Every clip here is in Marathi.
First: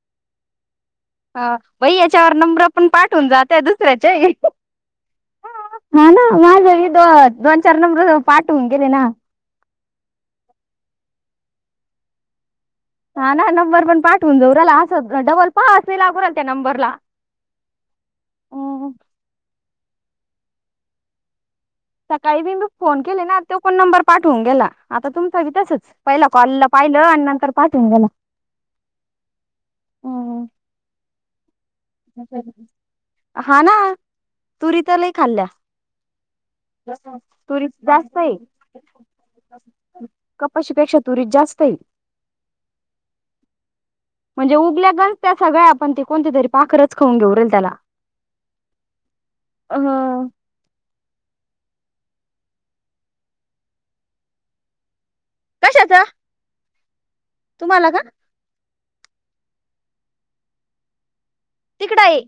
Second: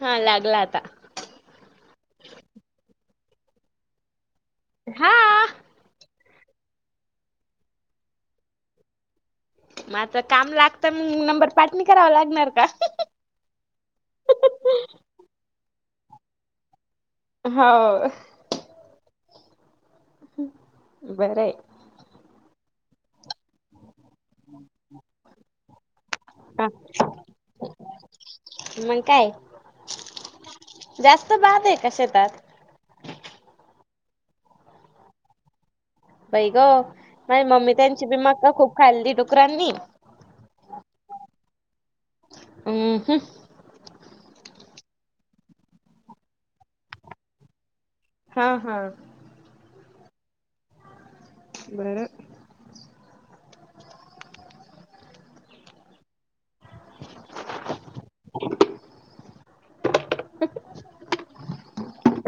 हां लागला आता. हां बाई याच्यावर नंबर पण पाठवून जाते दुसऱ्याचे. हां. हा ना माझ हे द दोन, चार नंबर पाठवून दीले ना. मात्र काम लागत मग नंबर पाठ नाई करावा लागणार का. हा ना नंबर पण पाठवून जाऊ राला. असं डबल पहा आसेल त्या नंबरला, हो बरंय सकाळी बिं मी फोन केले ना, तो कोण नंबर पाठवून गेला आता तुमचाबी तसच पहिला कॉलला पाहिलं आणि नंतर पाठवून गेला. मग काय जास्त, बाद आहे का शेतात हा ना तुरी तर लय खाल्या. बाई ग माझी तुरीत मम्मी त्यांची बी जास्त आहे. मका खूप खाल्ली डुकरांनी कपाशीपेक्षा तुरीत जास्त ते. हम् ह. म्हणजे उगल्या गज त्या सगळ्या आपण त कोणती तरी पाखरच खाऊन घेऊ रेल त्याला. हा हा. हा. बर, कशाच, तुम्हाला का? [unintelligible] तिकड आहे.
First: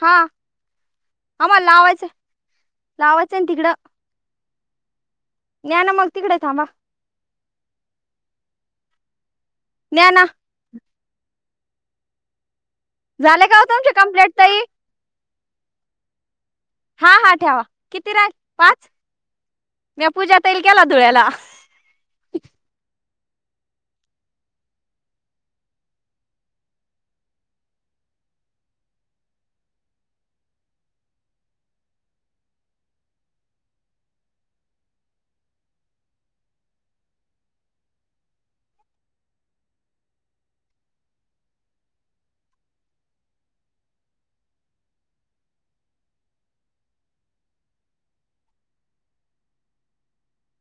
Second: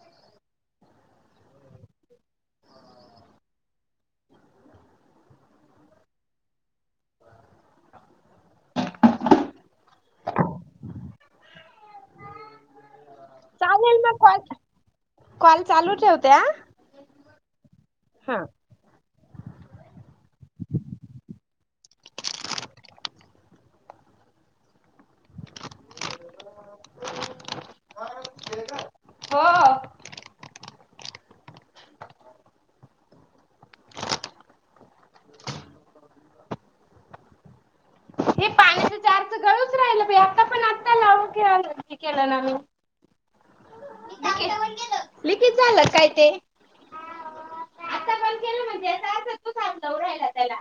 हा आम्हाला लावायचं लावायचं तिकडं. न्हान मग तिकडे थांबा. द्या ना. झालं का. तुमचे म कंप्लेट कॉल ताई कॉल चालू ठ होते. हा हा ठेवा किती रा पाच. म पूजा तईल केला धुळ्याला. हो. हे पाण्याचं जारच गळूच केेला नान. लिकेज झालं काय ते. आता पण केलं म्हणजे याचा अर्थ तूच हात लावू राहिला त्याला.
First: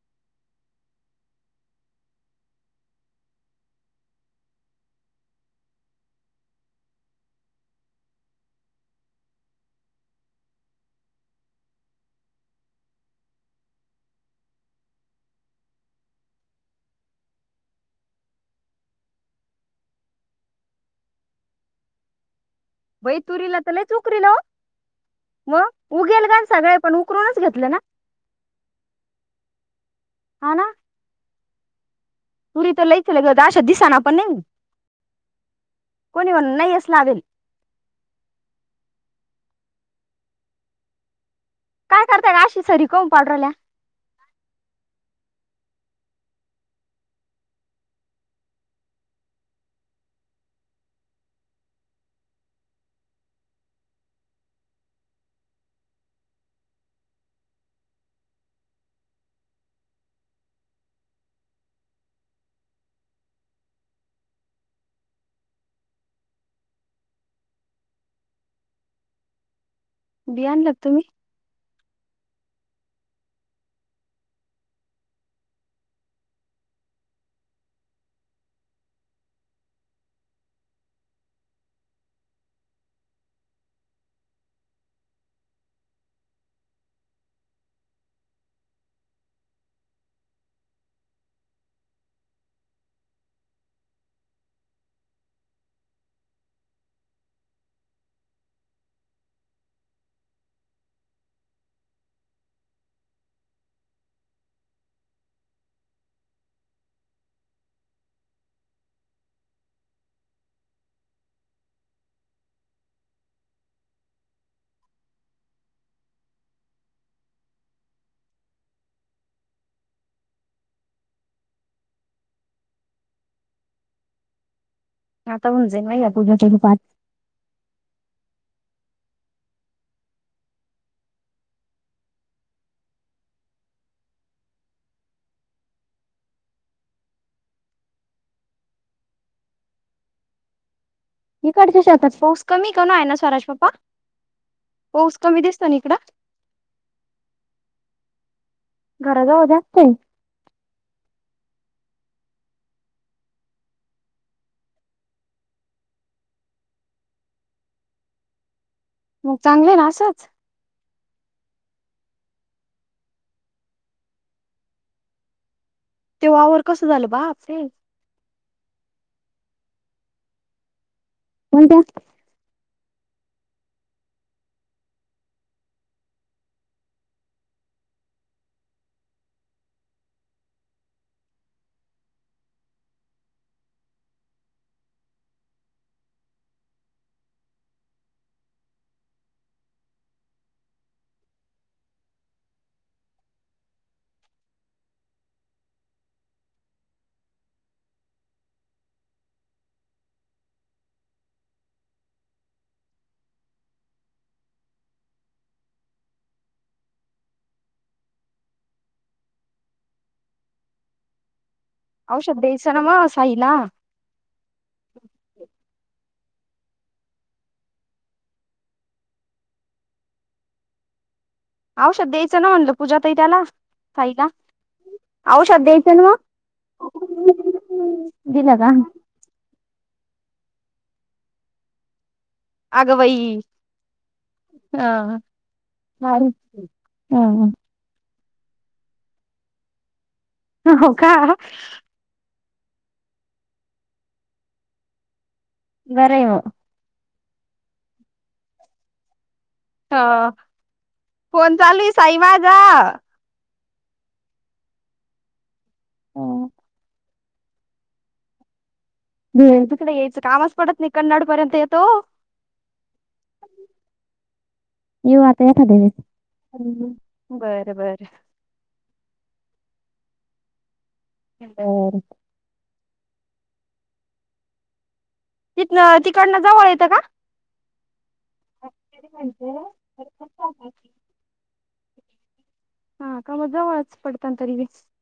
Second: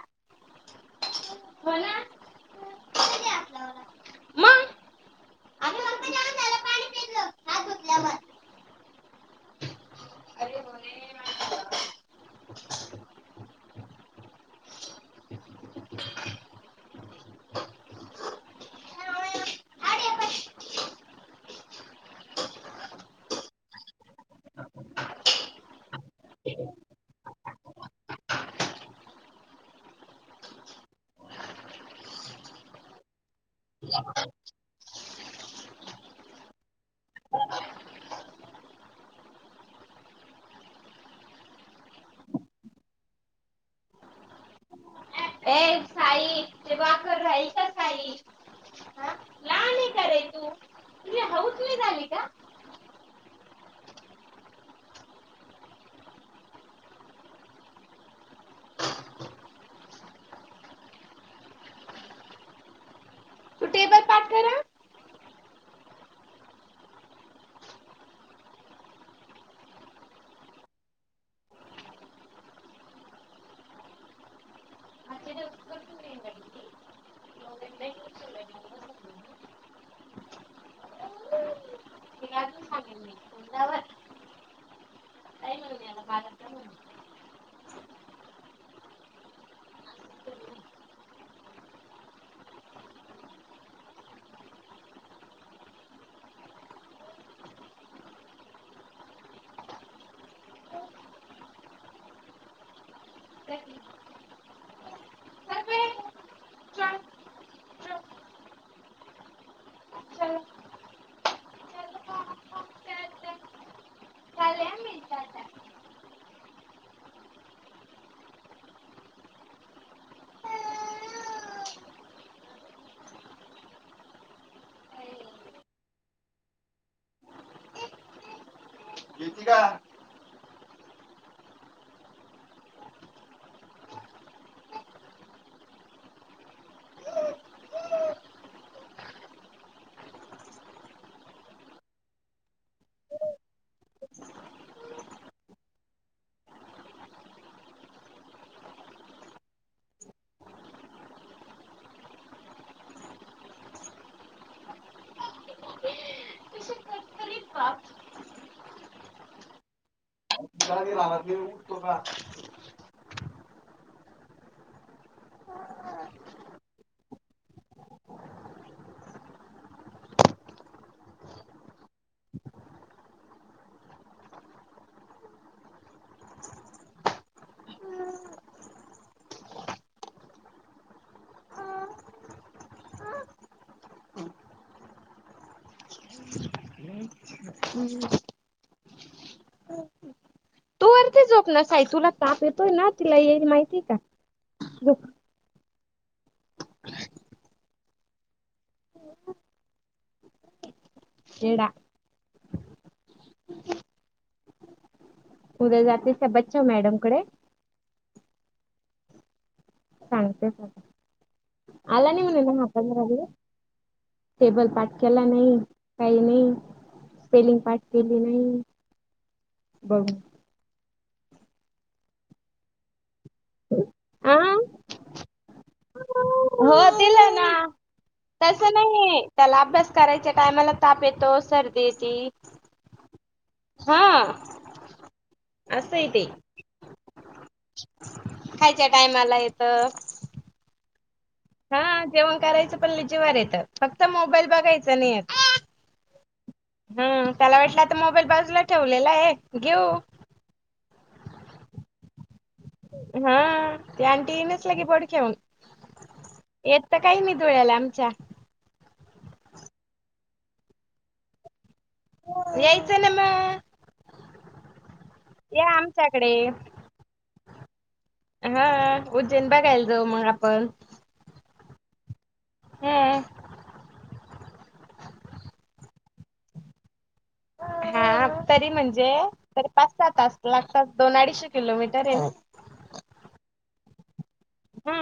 हो ना मग वै तुरल तला चुकरी नव. व उघेल का सगळे पण उकरूनच घेतलं ना. हाना. तुरी तर लईच ल अशा दिसाना पण लई. कोणी कोण नाही अस लावेल. काय करताय का अशी सरी कोन पाडून राहील्या. एक साई. हा? लहान आहे का रे तू तुझी हौस नाही झाली का तू टेबल पाठ करा बिया आणला तुम्ही. वर. [unintelligible] [unintelligible] [unintelligible] आता ऊन जाईन नाही या पूजाचे पाठ येती का. हीकडच्या शेतात पाऊस कमी कण आहे ना स्वराज चे पप्पा. पाऊस कमी दिसत ना इकड. घरा जाऊ जास्त. मग चांगले ना असंच. तुला राह नाही उठतो का. तेव्हावर कसं झालं बा फें. कोणत्या? हम्. ती झोप ना सा तुला ताप येतोय ना तिला येईल माहितीय का. एडा. उद्या जातिश बच्चव मॅडम कडे. सांगते सग आला नाही औषध म्ह ना द्यायचं मग मात. साईला टेबल पाठ केला नाही काही नाही. स्पेलिंग पाठ केली नाही बघ. औषा द्यायचं ना म्हणलं पूजा तै त्याला साईला. हा आऔषधथ ना वा हो दिलं ना तसं नाही त्याला अभ्यास करायच्या टायमाला ताप येतो सर्दीची अगवई हा असं आहे ते हा खायच्या टायमाला येत. ह हो का. हा जेवण करायचं पण ल जिवार येत फक्त मोबाईल बघायचा नाही. वराव. हम त्याला वाटलं तर मोबाईल बाजूला ठेवलेला आहे. घेऊ हा फोन चालू साई वाज.. हा ते आंटी नच ला के बडख्याऊन.. हम्म येत तर काही मी धुळ्याला आमच्या.. ह तुकडडे यायचं कामच पडत न कन्नाडपर्यंत येत येयच ना म. येऊ आता या एखाद्या वेळेस आमच्याकडे हा.. हम्म बरं बरं उज्जैन बघायला जाव मग आपण. बर. ह. तिथन तिकडनं जवळ येतं का.. हा तरी म्हणजे तरी पाच स तास लागतात दोन अडीचशे किलोमीटर आहे.. हा कामज वाच पडतातरी हा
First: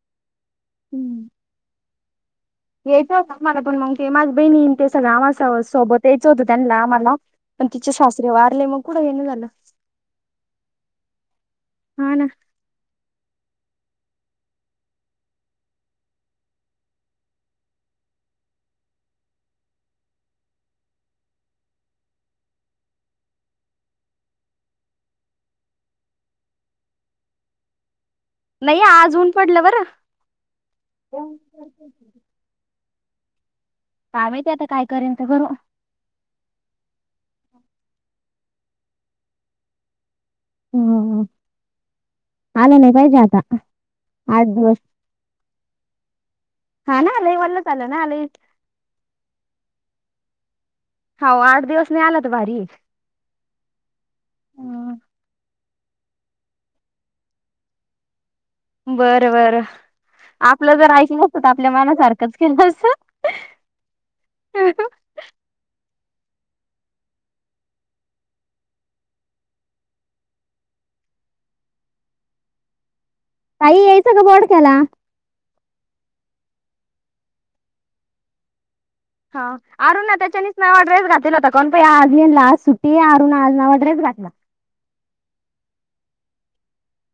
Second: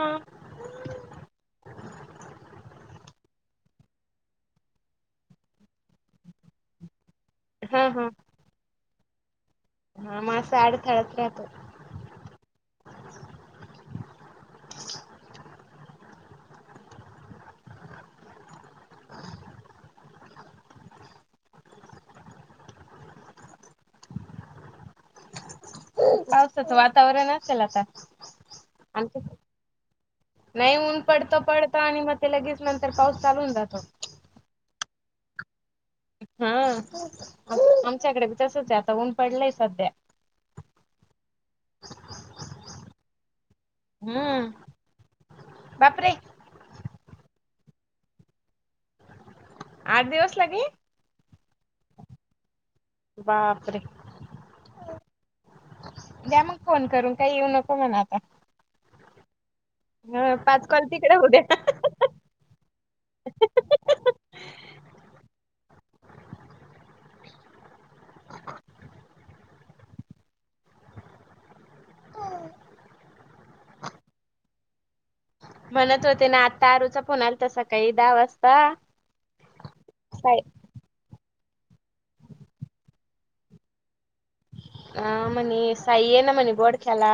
हम्म.. यायचं होतं आम्हाला पण मग ते माझ्या बहिणी ते सगळं आम्हा सोबत यायचं होतं त्यांना आम्हाला.. पण हा तिचे हा सासरे वारले मग कुडं हेण झालं.. हा माझं अडथळ्यात राहतो [inaudible] हा ना पावतत वातावरण असेल तर. नाही आज ऊन पडलं बरं नाही ऊन पडत पडत आणि मग तेव. तर पाऊस लून जातो. का मा ते आता काय करेन तर कररू.. हा आमच्याकडे तसच आहे आता ऊन पडलंय सध्या.. हम्. आलं नाही पाहिजे आता आठ हम्म दिवस.. बापरे. हा ना आले वल्ल आलं त.. आठ दिवस लागेल. हो आठ दिवस नाही आलात भारी.. बापरे. आहे द्या मग फोन करून काही येऊ नको म्हणा आता.. बर बर ह पाच आपलं कॉल जर तिकडे यकिंग होऊ असत तर द्या आपल्या मनासारखंच केलं अस.. [unintelligible] काई यायचं का बॉडक्याला.. म्हणत होते ना आत्ता आरुचा फोन आलताक सकाऴी दहा वाजता.. हा अरु ना साडे त्याच्यानीच नवा ड्रेस घातलेला होता.. ण पया आजयन ला सुटी अरुण आज नवा ड्रेस घाठला.. अह मनी साई ये ना मनी बोडख्याला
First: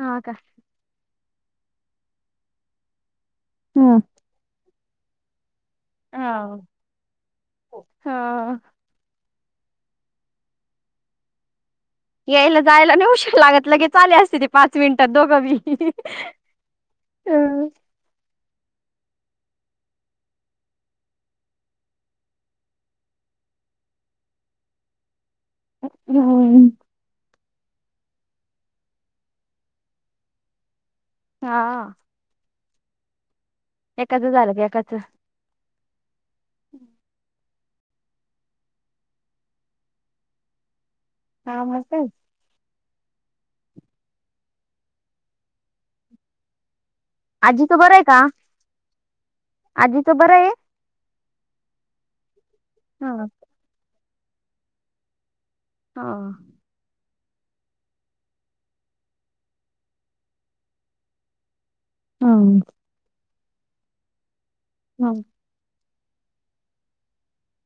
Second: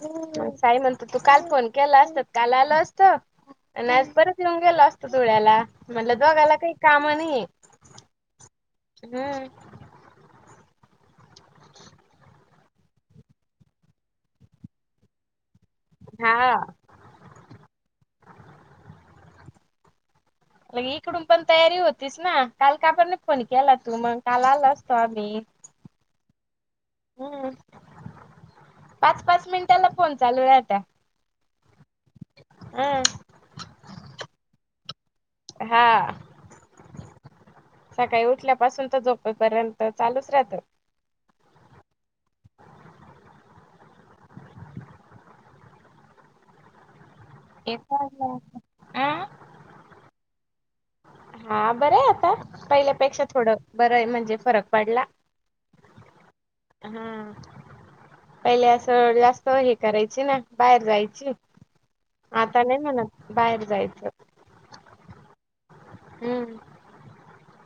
हा का? म्हणत तू काल फोन केला असत काल आल असत. हम्म. नज बरत निमल असस्त ुळ्याला.. म्हटलं दोघाला हा. काही काम नाही हा हम्.. यायला जायला नाही उशीर लागत लगे चाले असते ते पाच मिनिटात दोघंवी.. हा [unintelligible] इकडून पण तयारी होतीस ना काल का पण फोन केला तू मग काल आला असतो आम्ही.. हम्. हम् पाच -पाच मिनिटाला फोन चालू आहे आता.. हा. अ अ. एकाचं झालं की एकाचं हा हम् [inaudible] सकाळी उठल्यापासून तर झोपपर्यंत चालूच राहतं हा मस्त आजी तो येत बरं आहे [inaudible] का आजी त बरं आहे [inaudible] हा बरं आता हा पहिल्यापेक्षा थोडं बर आहे म्हणजे फरक पडला हा हम पहिले असं जास्त हे करायची ना बाहेर जायची हम्म. आता नाही म्हणत बाहेर जायचं हम हम्म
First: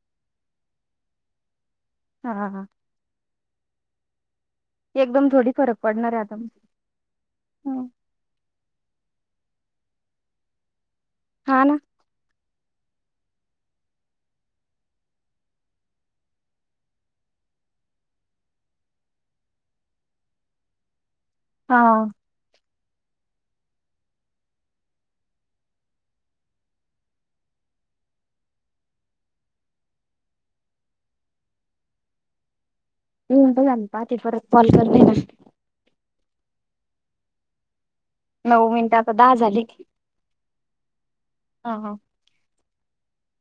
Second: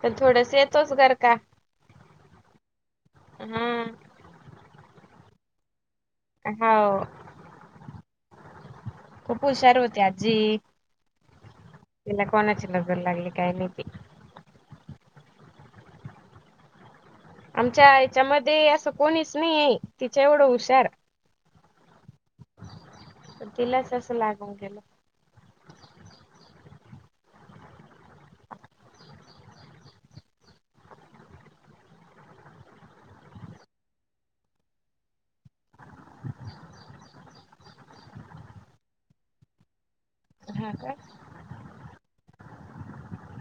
पण थोडस येतोस घर का हा- हा हम्म एकदम थोडी फरक पडणार आता हाव मला खूप हुशार होती आजी हा ना तिला कोणाची नजर लागली काय माहिती आमच्या हेच्यामध्ये असं कोणीच नाही आहे तिच्या एवढं हुशार.. हा [inaudible] तर तिलाच असं लागून गेलं [unintelligible] बला पाती परत कॉल करन नऊ मिनिट आता दहा झाल की हा काय हा- हा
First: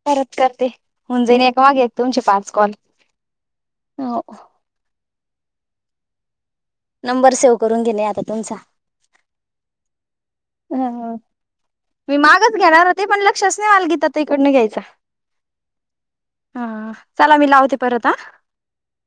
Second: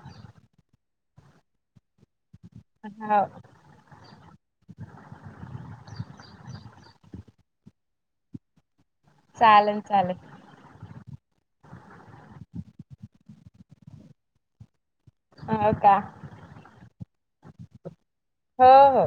करत करते हुंजणी एकामागे येतात तुमचे पाच कोण हो [inaudible] हो नंबर सेव्ह करून घेणे आता तुमचा चालेल- चालेल [inaudible] मी मागच घेणार होते पण लक्षच नाही गीता ताईकडं घ्यायचं ह [inaudible] हा का चला मी लावते परत हा हो- हो